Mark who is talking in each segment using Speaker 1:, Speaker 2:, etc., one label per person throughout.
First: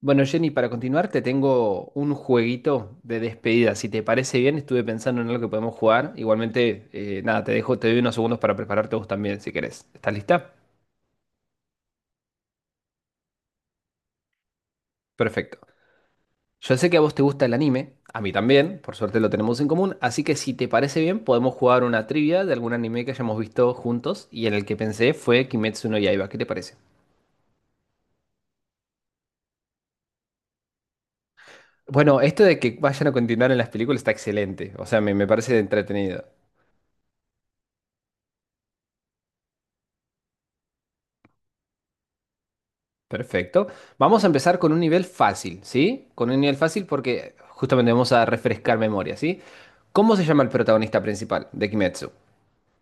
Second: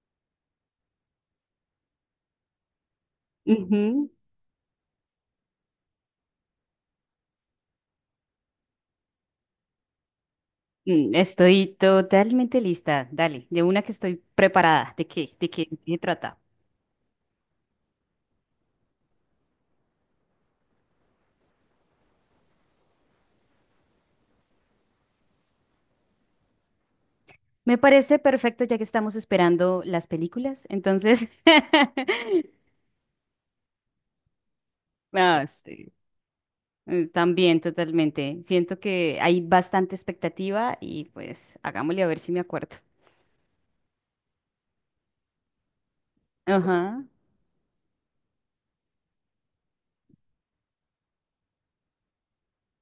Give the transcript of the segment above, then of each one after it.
Speaker 1: Bueno, Jenny, para continuar, te tengo un jueguito de despedida. Si te
Speaker 2: Ujú.
Speaker 1: parece bien, estuve pensando en algo que podemos jugar. Igualmente, nada, te dejo, te doy unos segundos para prepararte vos también, si querés. ¿Estás lista?
Speaker 2: Estoy totalmente lista. Dale, de una que estoy preparada. ¿De qué? ¿De
Speaker 1: Perfecto.
Speaker 2: qué, de qué trata?
Speaker 1: Yo sé que a vos te gusta el anime, a mí también, por suerte lo tenemos en común, así que si te parece bien, podemos jugar una trivia de algún anime que hayamos visto juntos y en el que pensé fue Kimetsu no Yaiba. ¿Qué te parece?
Speaker 2: Me parece perfecto ya que estamos esperando las películas. Entonces,
Speaker 1: Bueno, esto de que vayan a continuar en las películas está excelente, o sea, me
Speaker 2: ah,
Speaker 1: parece
Speaker 2: sí.
Speaker 1: entretenido.
Speaker 2: También, totalmente. Siento que hay bastante expectativa y pues hagámosle a ver si me acuerdo.
Speaker 1: Perfecto. Vamos a empezar con un nivel fácil, ¿sí? Con un nivel fácil
Speaker 2: Ajá.
Speaker 1: porque justamente vamos a refrescar memoria, ¿sí? ¿Cómo se llama el protagonista principal de Kimetsu?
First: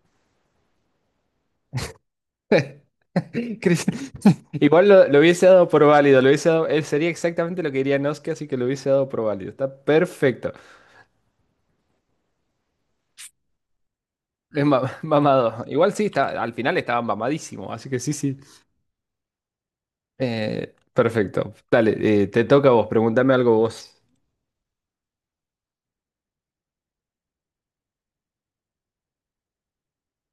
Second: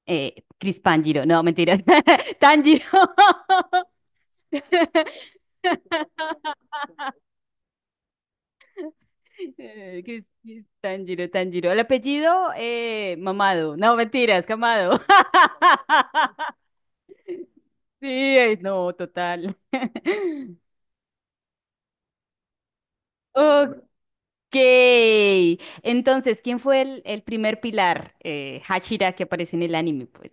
Speaker 2: Chris Pangiro. No, mentiras. Tanjiro.
Speaker 1: Chris. Igual lo hubiese dado por válido, lo hubiese dado, él sería exactamente lo que diría Noske, así que lo hubiese dado por válido. Está perfecto.
Speaker 2: Tanjiro, Tanjiro. El apellido, Mamado. No, mentiras,
Speaker 1: Es ma-
Speaker 2: Camado.
Speaker 1: mamado. Igual sí, está, al final estaba mamadísimo, así que
Speaker 2: Sí,
Speaker 1: sí, sí.
Speaker 2: ay, no, total.
Speaker 1: Perfecto. Dale, te toca a vos, pregúntame algo
Speaker 2: Ok.
Speaker 1: vos.
Speaker 2: Entonces, ¿quién fue el primer pilar? Hashira que aparece en el anime, pues.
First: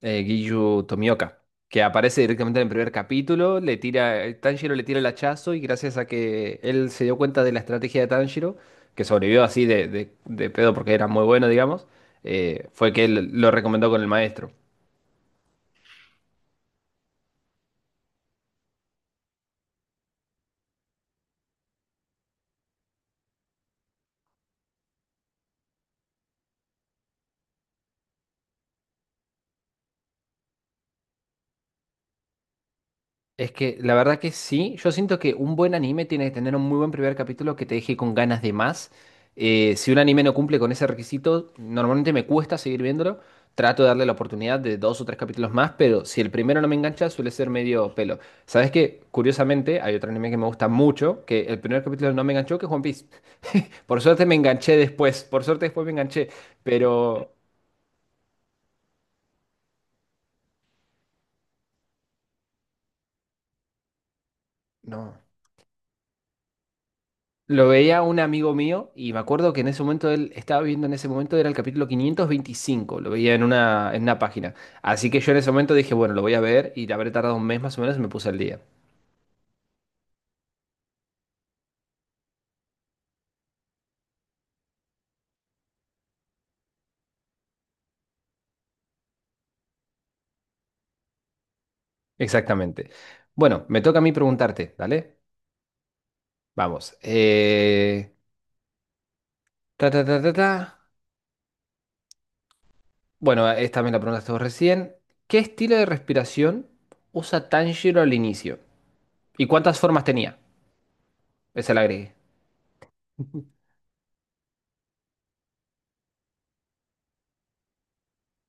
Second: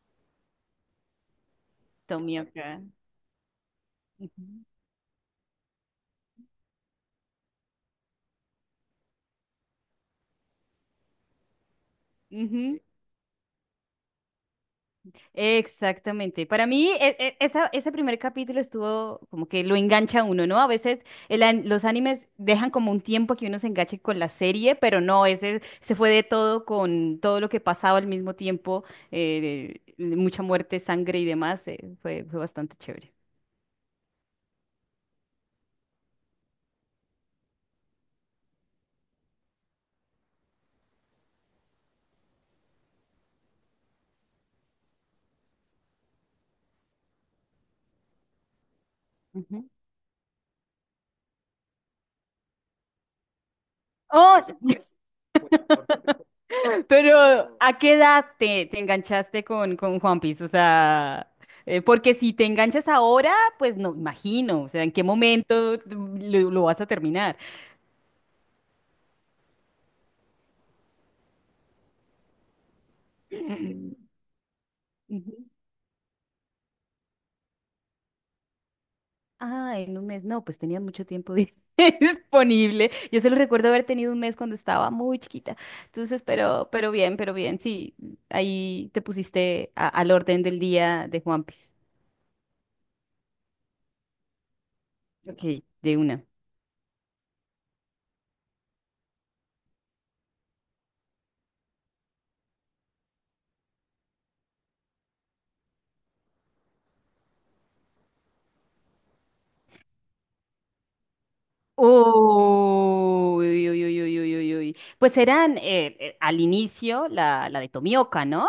Speaker 1: Giyu Tomioka, que aparece directamente en el
Speaker 2: Tomioka.
Speaker 1: primer capítulo, le tira,
Speaker 2: Ujú.
Speaker 1: Tanjiro le tira el hachazo y gracias a que él se dio cuenta de la estrategia de Tanjiro, que sobrevivió así de pedo porque era muy bueno, digamos,
Speaker 2: Ujú.
Speaker 1: fue que él lo recomendó con el maestro.
Speaker 2: Exactamente. Para mí, ese primer capítulo estuvo como que lo engancha a uno, ¿no? A veces los animes dejan como un tiempo que uno se enganche con la serie, pero no, ese se fue de todo con todo lo que pasaba al mismo tiempo, de mucha muerte, sangre y demás, fue bastante chévere.
Speaker 1: Es que la verdad que sí, yo siento que un buen anime tiene que tener un muy buen primer capítulo que te deje con ganas de más. Si un anime no cumple con ese requisito, normalmente me cuesta seguir viéndolo. Trato de darle la oportunidad de dos o tres capítulos más, pero si el primero no me engancha, suele ser medio pelo. ¿Sabes qué?
Speaker 2: Ujú.
Speaker 1: Curiosamente, hay otro anime que me gusta mucho, que el primer capítulo no me enganchó, que es One Piece. Por suerte me
Speaker 2: Oh,
Speaker 1: enganché después, por suerte
Speaker 2: Bueno,
Speaker 1: después me enganché, pero
Speaker 2: pero, ¿a qué edad te enganchaste con One Piece? O sea, porque si te enganchas ahora, pues no, imagino, o sea, ¿en qué
Speaker 1: no.
Speaker 2: momento lo vas a terminar?
Speaker 1: Lo veía un amigo mío y me acuerdo que en ese momento él estaba viendo en ese momento era el capítulo 525, lo veía en una página. Así que yo en
Speaker 2: Ujú.
Speaker 1: ese momento dije, bueno, lo voy a ver y habré tardado un mes más o menos y me puse al día.
Speaker 2: Ah, en un mes, no, pues tenía mucho tiempo disponible. Yo solo recuerdo haber tenido un mes cuando estaba muy chiquita. Entonces, pero bien, pero bien, sí, ahí te pusiste al orden del día de One Piece.
Speaker 1: Exactamente. Bueno, me toca a mí preguntarte, ¿dale?
Speaker 2: Ok, de una.
Speaker 1: Vamos. Ta, ta, ta, ta, ta. Bueno, esta me la preguntaste vos recién. ¿Qué estilo de respiración usa Tanjiro al inicio? ¿Y cuántas formas tenía? Esa la agregué.
Speaker 2: Uy, uy, uy, uy, uy, uy, uy. Pues eran al inicio la de Tomioka, ¿no?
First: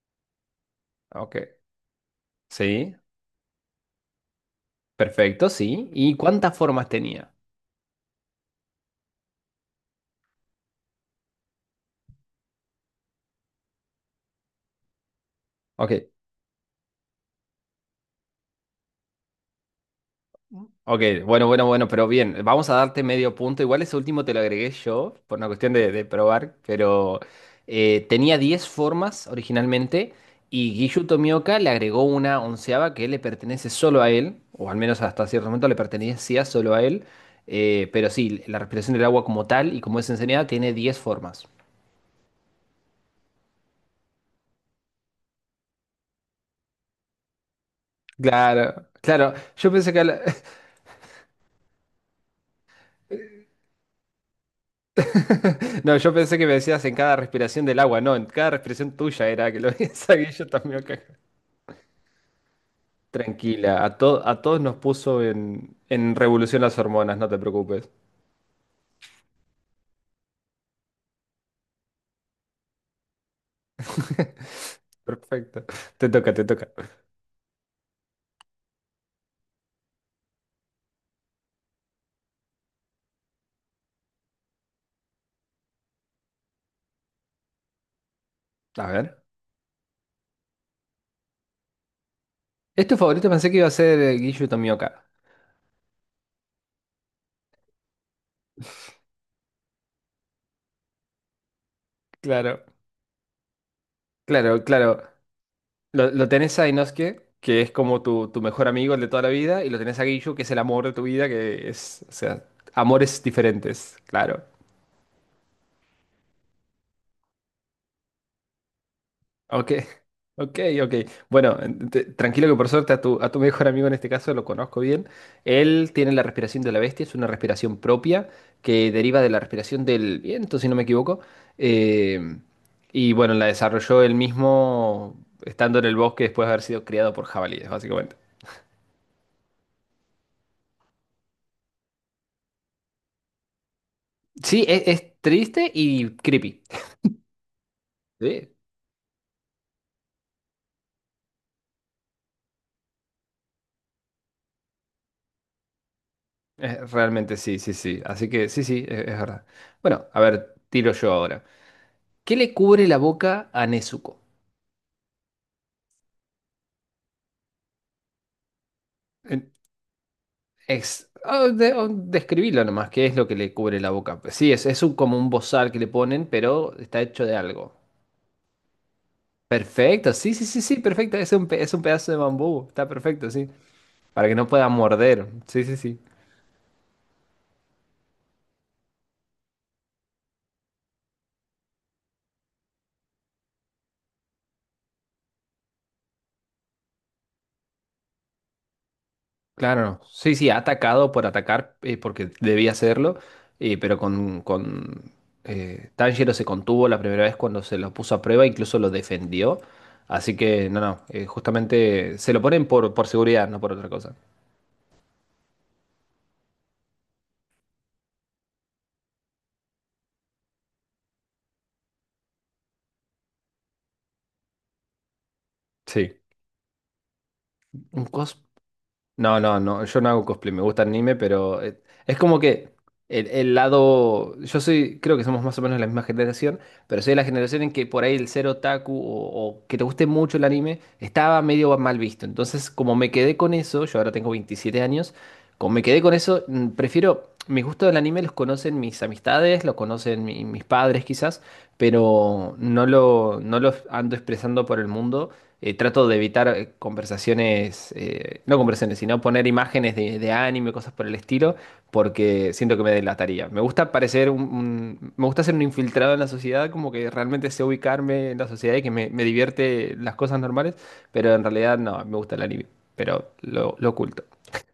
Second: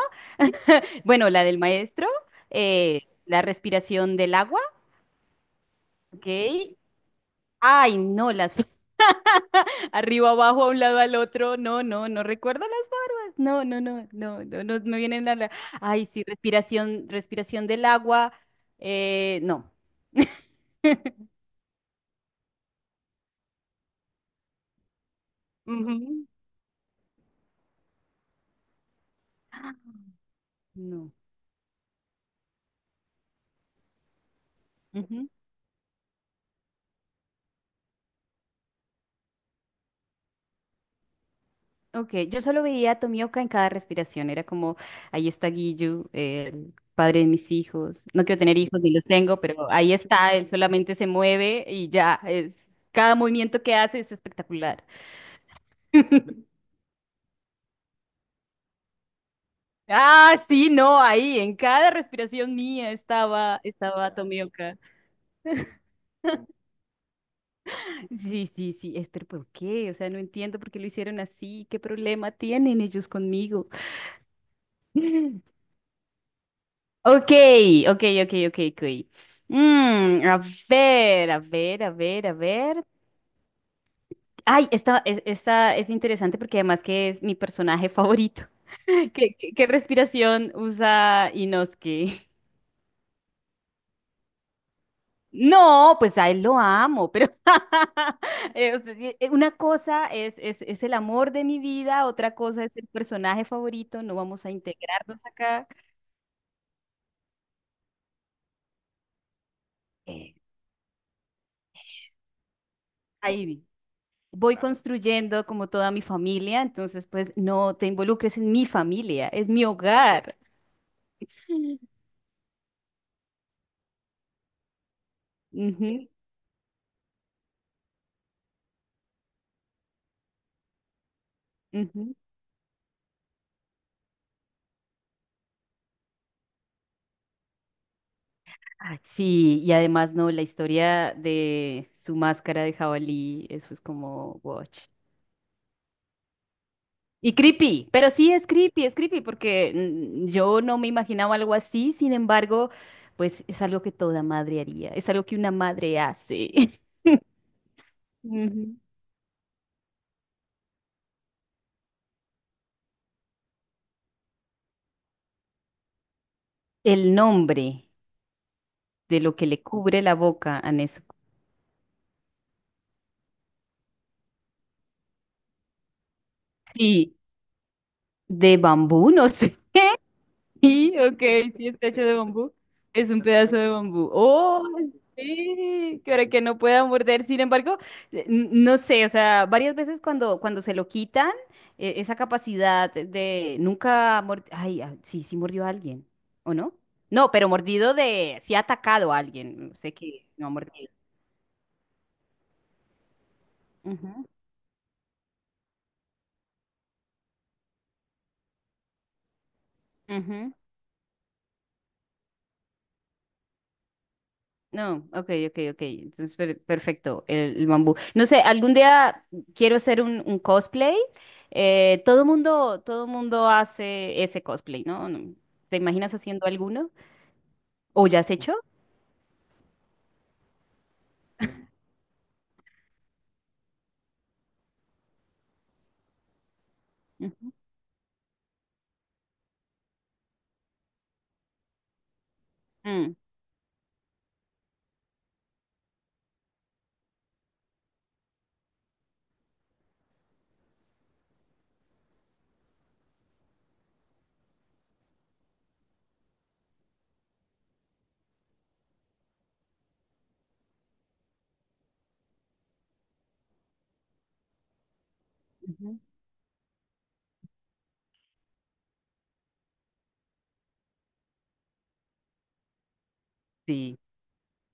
Speaker 2: Bueno, la
Speaker 1: Ok.
Speaker 2: del maestro,
Speaker 1: Sí,
Speaker 2: la respiración del agua,
Speaker 1: perfecto, sí. ¿Y
Speaker 2: ¿ok?
Speaker 1: cuántas formas tenía?
Speaker 2: Ay, no, las arriba, abajo, a un lado, al otro. No, no, no recuerdo las. No, no, no, no, no, no me vienen
Speaker 1: Ok,
Speaker 2: Ay, sí, respiración, respiración del agua. No.
Speaker 1: ok, bueno, bueno, bueno, pero bien, vamos a darte medio punto. Igual ese último te lo agregué yo por una cuestión de
Speaker 2: Ujú,
Speaker 1: probar, pero tenía 10 formas originalmente y Giyu
Speaker 2: no.
Speaker 1: Tomioka le agregó una onceava que le pertenece solo a él, o al menos hasta cierto momento le pertenecía solo a él, pero sí, la respiración del agua como tal y como es enseñada tiene 10 formas.
Speaker 2: Ok, yo solo veía a Tomioka en cada respiración. Era como, ahí está Giyu, el padre de mis hijos. No quiero tener hijos
Speaker 1: Claro,
Speaker 2: ni los
Speaker 1: claro,
Speaker 2: tengo,
Speaker 1: yo
Speaker 2: pero
Speaker 1: pensé
Speaker 2: ahí
Speaker 1: que la
Speaker 2: está, él solamente se mueve y ya. Cada movimiento que hace es espectacular.
Speaker 1: No, yo pensé que me decías en cada respiración del agua, no, en cada respiración tuya era que lo hizo
Speaker 2: Ah,
Speaker 1: Giyu
Speaker 2: sí,
Speaker 1: Tomioka.
Speaker 2: no, ahí, en cada respiración mía estaba,
Speaker 1: Tranquila, a,
Speaker 2: estaba
Speaker 1: to- a todos nos
Speaker 2: Tomioka.
Speaker 1: puso en revolución las hormonas, no te preocupes.
Speaker 2: Sí, sí, sí, pero ¿por qué? O sea, no entiendo por qué lo hicieron así. ¿Qué problema tienen ellos conmigo?
Speaker 1: Perfecto, te toca, te toca.
Speaker 2: Ok, ok, ok, ok, ok. A ver, a ver, a ver, a ver. Ay, esta es interesante porque además que es mi personaje favorito.
Speaker 1: A ver.
Speaker 2: ¿Qué respiración usa Inosuke?
Speaker 1: Es tu favorito, pensé que iba a ser Giyu Tomioka.
Speaker 2: No, pues a él lo amo, pero o sea, una cosa es el amor de mi vida, otra cosa
Speaker 1: Claro,
Speaker 2: es el personaje favorito, no vamos a
Speaker 1: claro, claro.
Speaker 2: integrarnos acá.
Speaker 1: Lo tenés a Inosuke, que es como tu mejor amigo, el de toda la vida, y lo tenés a
Speaker 2: Eh,
Speaker 1: Giyu, que es el amor de tu vida, que es, o sea, amores
Speaker 2: Ahí
Speaker 1: diferentes, claro.
Speaker 2: voy, claro, construyendo como toda mi familia, entonces pues no te involucres en mi familia, es mi
Speaker 1: Ok,
Speaker 2: hogar.
Speaker 1: ok, ok. Bueno, en- te- tranquilo que por suerte a tu mejor amigo en este caso lo conozco bien. Él
Speaker 2: Ujú,
Speaker 1: tiene la respiración de la bestia, es una respiración propia que deriva de la respiración del viento, si no me equivoco.
Speaker 2: ujú.
Speaker 1: Eh, y bueno, la desarrolló él mismo estando en el bosque después de haber sido criado por jabalíes, básicamente.
Speaker 2: Ah, sí, y además no, la historia de su máscara de jabalí, eso es como
Speaker 1: Sí,
Speaker 2: watch.
Speaker 1: es triste y creepy.
Speaker 2: Y creepy, pero sí
Speaker 1: Sí,
Speaker 2: es creepy porque yo no me imaginaba algo así, sin embargo, pues es algo que toda madre haría, es algo que una madre hace.
Speaker 1: realmente sí, sí, sí. Así que sí,
Speaker 2: Ujú.
Speaker 1: sí, es verdad. Bueno, a ver, tiro yo ahora. ¿Qué le cubre la boca a Nezuko?
Speaker 2: El nombre de lo que le cubre la boca a
Speaker 1: Ex-
Speaker 2: Nezuko.
Speaker 1: ah, de- o describilo nomás, ¿qué es lo que le cubre la boca? Pues sí, es un- como un bozal que le ponen, pero está hecho de algo.
Speaker 2: De bambú, no sé.
Speaker 1: Perfecto, sí, sí, sí, sí,
Speaker 2: Sí,
Speaker 1: perfecto.
Speaker 2: ok,
Speaker 1: Es un, pe-
Speaker 2: sí
Speaker 1: es un
Speaker 2: está hecho
Speaker 1: pedazo
Speaker 2: de
Speaker 1: de
Speaker 2: bambú.
Speaker 1: bambú, está
Speaker 2: Es un
Speaker 1: perfecto, sí.
Speaker 2: pedazo de bambú.
Speaker 1: Para que no
Speaker 2: ¡Oh!
Speaker 1: pueda morder. Sí, sí, sí.
Speaker 2: Sí, que ahora que no pueda morder. Sin embargo, no sé, o sea, varias veces cuando, se lo quitan, esa capacidad de nunca. Ay, ah, sí, sí mordió a alguien, ¿o no? No, pero sí ha atacado a alguien,
Speaker 1: Claro,
Speaker 2: sé
Speaker 1: no,
Speaker 2: que
Speaker 1: sí,
Speaker 2: no
Speaker 1: sí,
Speaker 2: ha
Speaker 1: ha
Speaker 2: mordido.
Speaker 1: atacado por atacar, porque debía hacerlo, pero
Speaker 2: Ujú,
Speaker 1: con Tanjiro se contuvo la primera vez cuando se lo puso a prueba, incluso lo defendió. Así
Speaker 2: ujú.
Speaker 1: que, no, no, justamente se lo ponen por seguridad, no por otra cosa.
Speaker 2: No, ok, ok, ok. Entonces, perfecto, el bambú. No sé, algún día quiero hacer un cosplay. Todo mundo, todo mundo hace ese cosplay, ¿no? ¿Te imaginas
Speaker 1: Sí.
Speaker 2: haciendo alguno?
Speaker 1: Un
Speaker 2: ¿O ya has
Speaker 1: cos.
Speaker 2: hecho?
Speaker 1: No, no, no, yo no hago cosplay, me gusta el anime, pero es como que el lado, yo soy, creo que somos más o menos la misma generación, pero soy de la
Speaker 2: Ujú.
Speaker 1: generación en que por ahí el ser otaku o que te guste mucho el anime estaba medio mal visto. Entonces, como me
Speaker 2: Mm,
Speaker 1: quedé con eso, yo ahora tengo 27 años, como me quedé con eso, prefiero, mi gusto del anime los conocen mis amistades, lo conocen mi- mis padres quizás, pero no lo, no lo ando expresando por el mundo. Trato de evitar conversaciones, no conversaciones, sino poner imágenes de anime, cosas por el estilo, porque siento que me delataría. Me gusta parecer un- me gusta ser un
Speaker 2: ujú.
Speaker 1: infiltrado en la sociedad, como que realmente sé ubicarme en la sociedad y que me divierte las cosas normales, pero en realidad no, me gusta el anime, pero lo
Speaker 2: Sí.
Speaker 1: oculto.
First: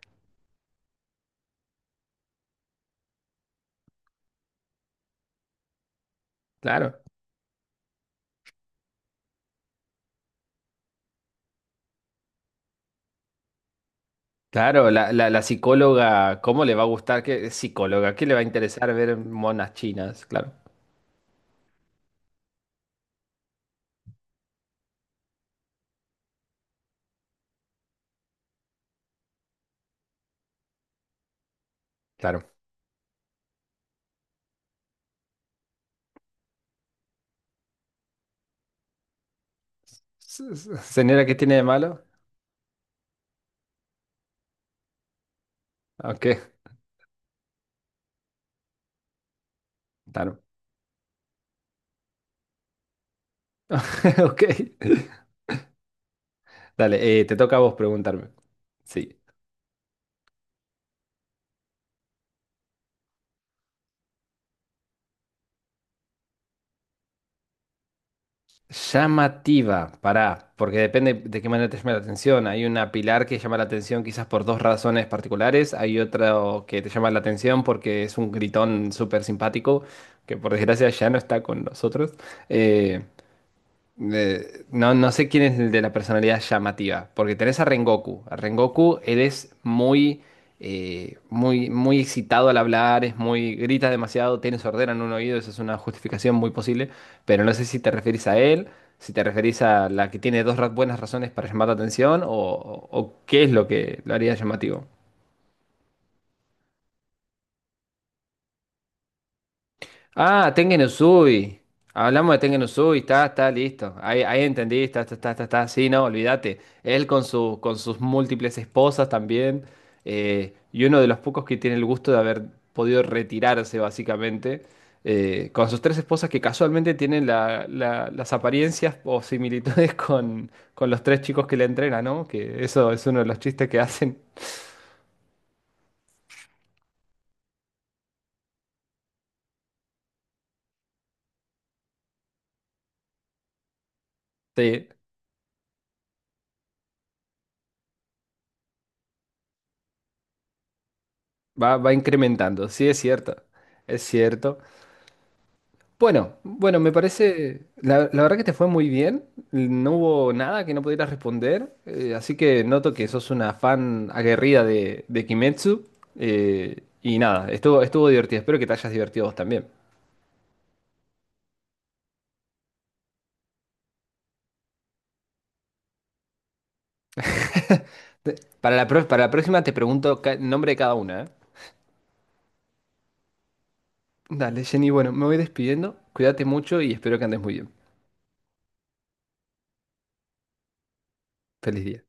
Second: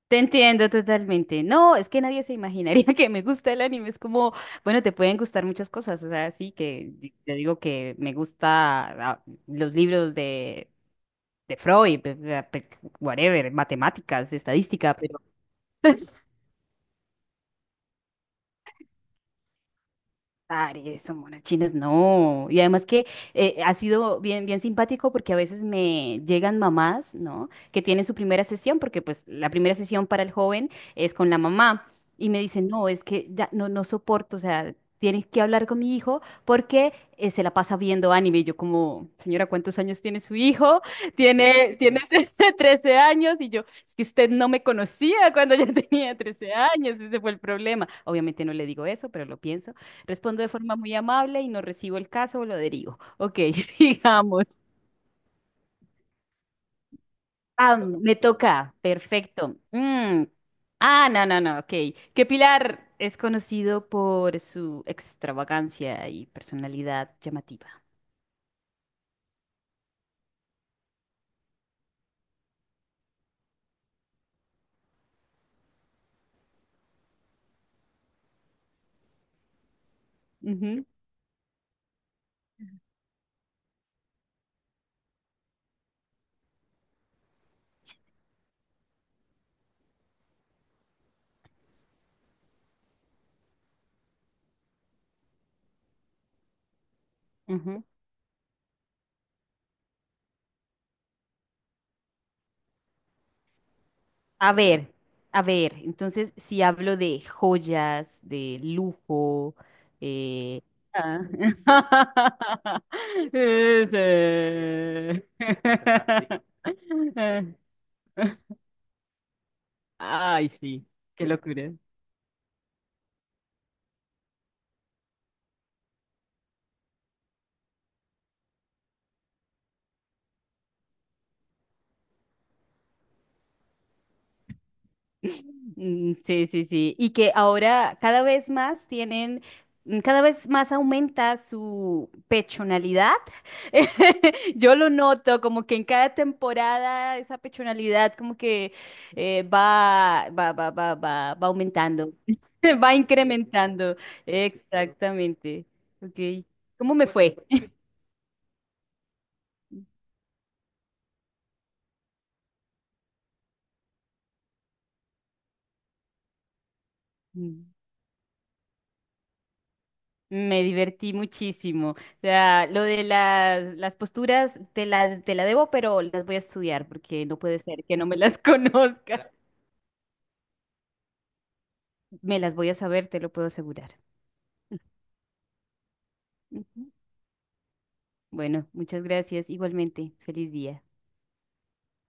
Speaker 2: Te entiendo totalmente. No, es que nadie se imaginaría que me gusta el anime. Es como, bueno, te pueden gustar muchas cosas. O sea, sí que
Speaker 1: Claro.
Speaker 2: yo digo que me gusta los libros de Freud, whatever, matemáticas,
Speaker 1: Claro,
Speaker 2: estadística,
Speaker 1: la,
Speaker 2: pero
Speaker 1: la psicóloga, ¿cómo le va a gustar que psicóloga? ¿Qué le va a interesar ver monas chinas? Claro,
Speaker 2: Aries, son monas chinas, no. Y además que ha sido bien, bien simpático porque a veces me llegan mamás, ¿no? Que tienen su primera sesión, porque pues la primera sesión para el joven es con la mamá. Y me
Speaker 1: claro.
Speaker 2: dicen, no, es que ya no, no soporto, o sea, tienes que hablar con mi hijo porque se la pasa viendo anime. Y yo como, señora, ¿cuántos años tiene su
Speaker 1: S- s-
Speaker 2: hijo?
Speaker 1: Señora, ¿qué tiene de
Speaker 2: Tiene
Speaker 1: malo?
Speaker 2: 13 años. Y yo, es que usted no me conocía cuando yo tenía
Speaker 1: Ok,
Speaker 2: 13 años, ese fue el problema. Obviamente no le digo eso, pero lo pienso.
Speaker 1: claro.
Speaker 2: Respondo de forma muy amable y no recibo el caso o lo derivo. Ok,
Speaker 1: Ok.
Speaker 2: sigamos.
Speaker 1: Dale, te toca a vos
Speaker 2: Ah, me
Speaker 1: preguntarme.
Speaker 2: toca.
Speaker 1: Sí.
Speaker 2: Perfecto. Mm. Ah, no, no, no, ok. ¿Que pilar es conocido por su extravagancia y personalidad llamativa?
Speaker 1: Llamativa, pará, porque depende de qué manera te llame la atención. Hay una pilar que llama la atención quizás por dos razones particulares. Hay otro que te llama la atención porque es un gritón súper simpático, que por
Speaker 2: Ujú,
Speaker 1: desgracia ya no está con nosotros. Eh, no, no sé quién es el de la personalidad llamativa, porque tenés a Rengoku. A Rengoku, él es muy, muy, muy excitado al hablar, es muy, grita demasiado, tiene sordera en un oído, eso es una justificación muy posible, pero no sé si
Speaker 2: ujú.
Speaker 1: te referís a él, si te referís a la que tiene dos ra- buenas razones para llamar la atención o qué es lo que lo haría
Speaker 2: A
Speaker 1: llamativo.
Speaker 2: ver, a ver, entonces si hablo de joyas, de lujo,
Speaker 1: Ah,
Speaker 2: eh,
Speaker 1: Tengen
Speaker 2: ah.
Speaker 1: Uzui. Hablamos de Tengen Uzui, está, está listo. Ahí, ahí entendí, está, está,
Speaker 2: Ese.
Speaker 1: está, está, está. Sí, no, olvídate. Él con su, con sus múltiples esposas también.
Speaker 2: Ay,
Speaker 1: Y
Speaker 2: sí,
Speaker 1: uno de los
Speaker 2: qué
Speaker 1: pocos que
Speaker 2: locura.
Speaker 1: tiene el gusto de haber podido retirarse, básicamente. Con sus tres esposas que casualmente tienen la- la- las apariencias o similitudes con los tres chicos que le entrenan, ¿no? Que eso es uno de los chistes que hacen.
Speaker 2: Mm, sí, sí, sí. Y que ahora cada vez más tienen, cada vez más aumenta su pechonalidad. Yo
Speaker 1: Sí,
Speaker 2: lo noto, como que en cada temporada esa pechonalidad como que va
Speaker 1: va, va
Speaker 2: aumentando,
Speaker 1: incrementando. Sí,
Speaker 2: va
Speaker 1: es cierto.
Speaker 2: incrementando.
Speaker 1: Es cierto.
Speaker 2: Exactamente.
Speaker 1: Bueno,
Speaker 2: Ok.
Speaker 1: bueno, me
Speaker 2: ¿Cómo me fue?
Speaker 1: parece, la verdad que te fue muy bien, no hubo nada que no pudieras responder, así que noto que sos una fan aguerrida de Kimetsu, y nada, estuvo, estuvo divertido, espero que te hayas divertido vos también.
Speaker 2: Me divertí muchísimo. O sea, lo de las posturas te la debo, pero las voy a estudiar porque no puede ser que no me las
Speaker 1: Para la, pro- para la
Speaker 2: conozca.
Speaker 1: próxima te pregunto ca- nombre de cada una, ¿eh?
Speaker 2: Me las voy a saber, te lo puedo asegurar.
Speaker 1: Dale, Jenny, bueno, me voy despidiendo, cuídate mucho
Speaker 2: Ujú.
Speaker 1: y espero que andes muy bien.
Speaker 2: Bueno, muchas gracias. Igualmente, feliz día.
Speaker 1: Feliz día.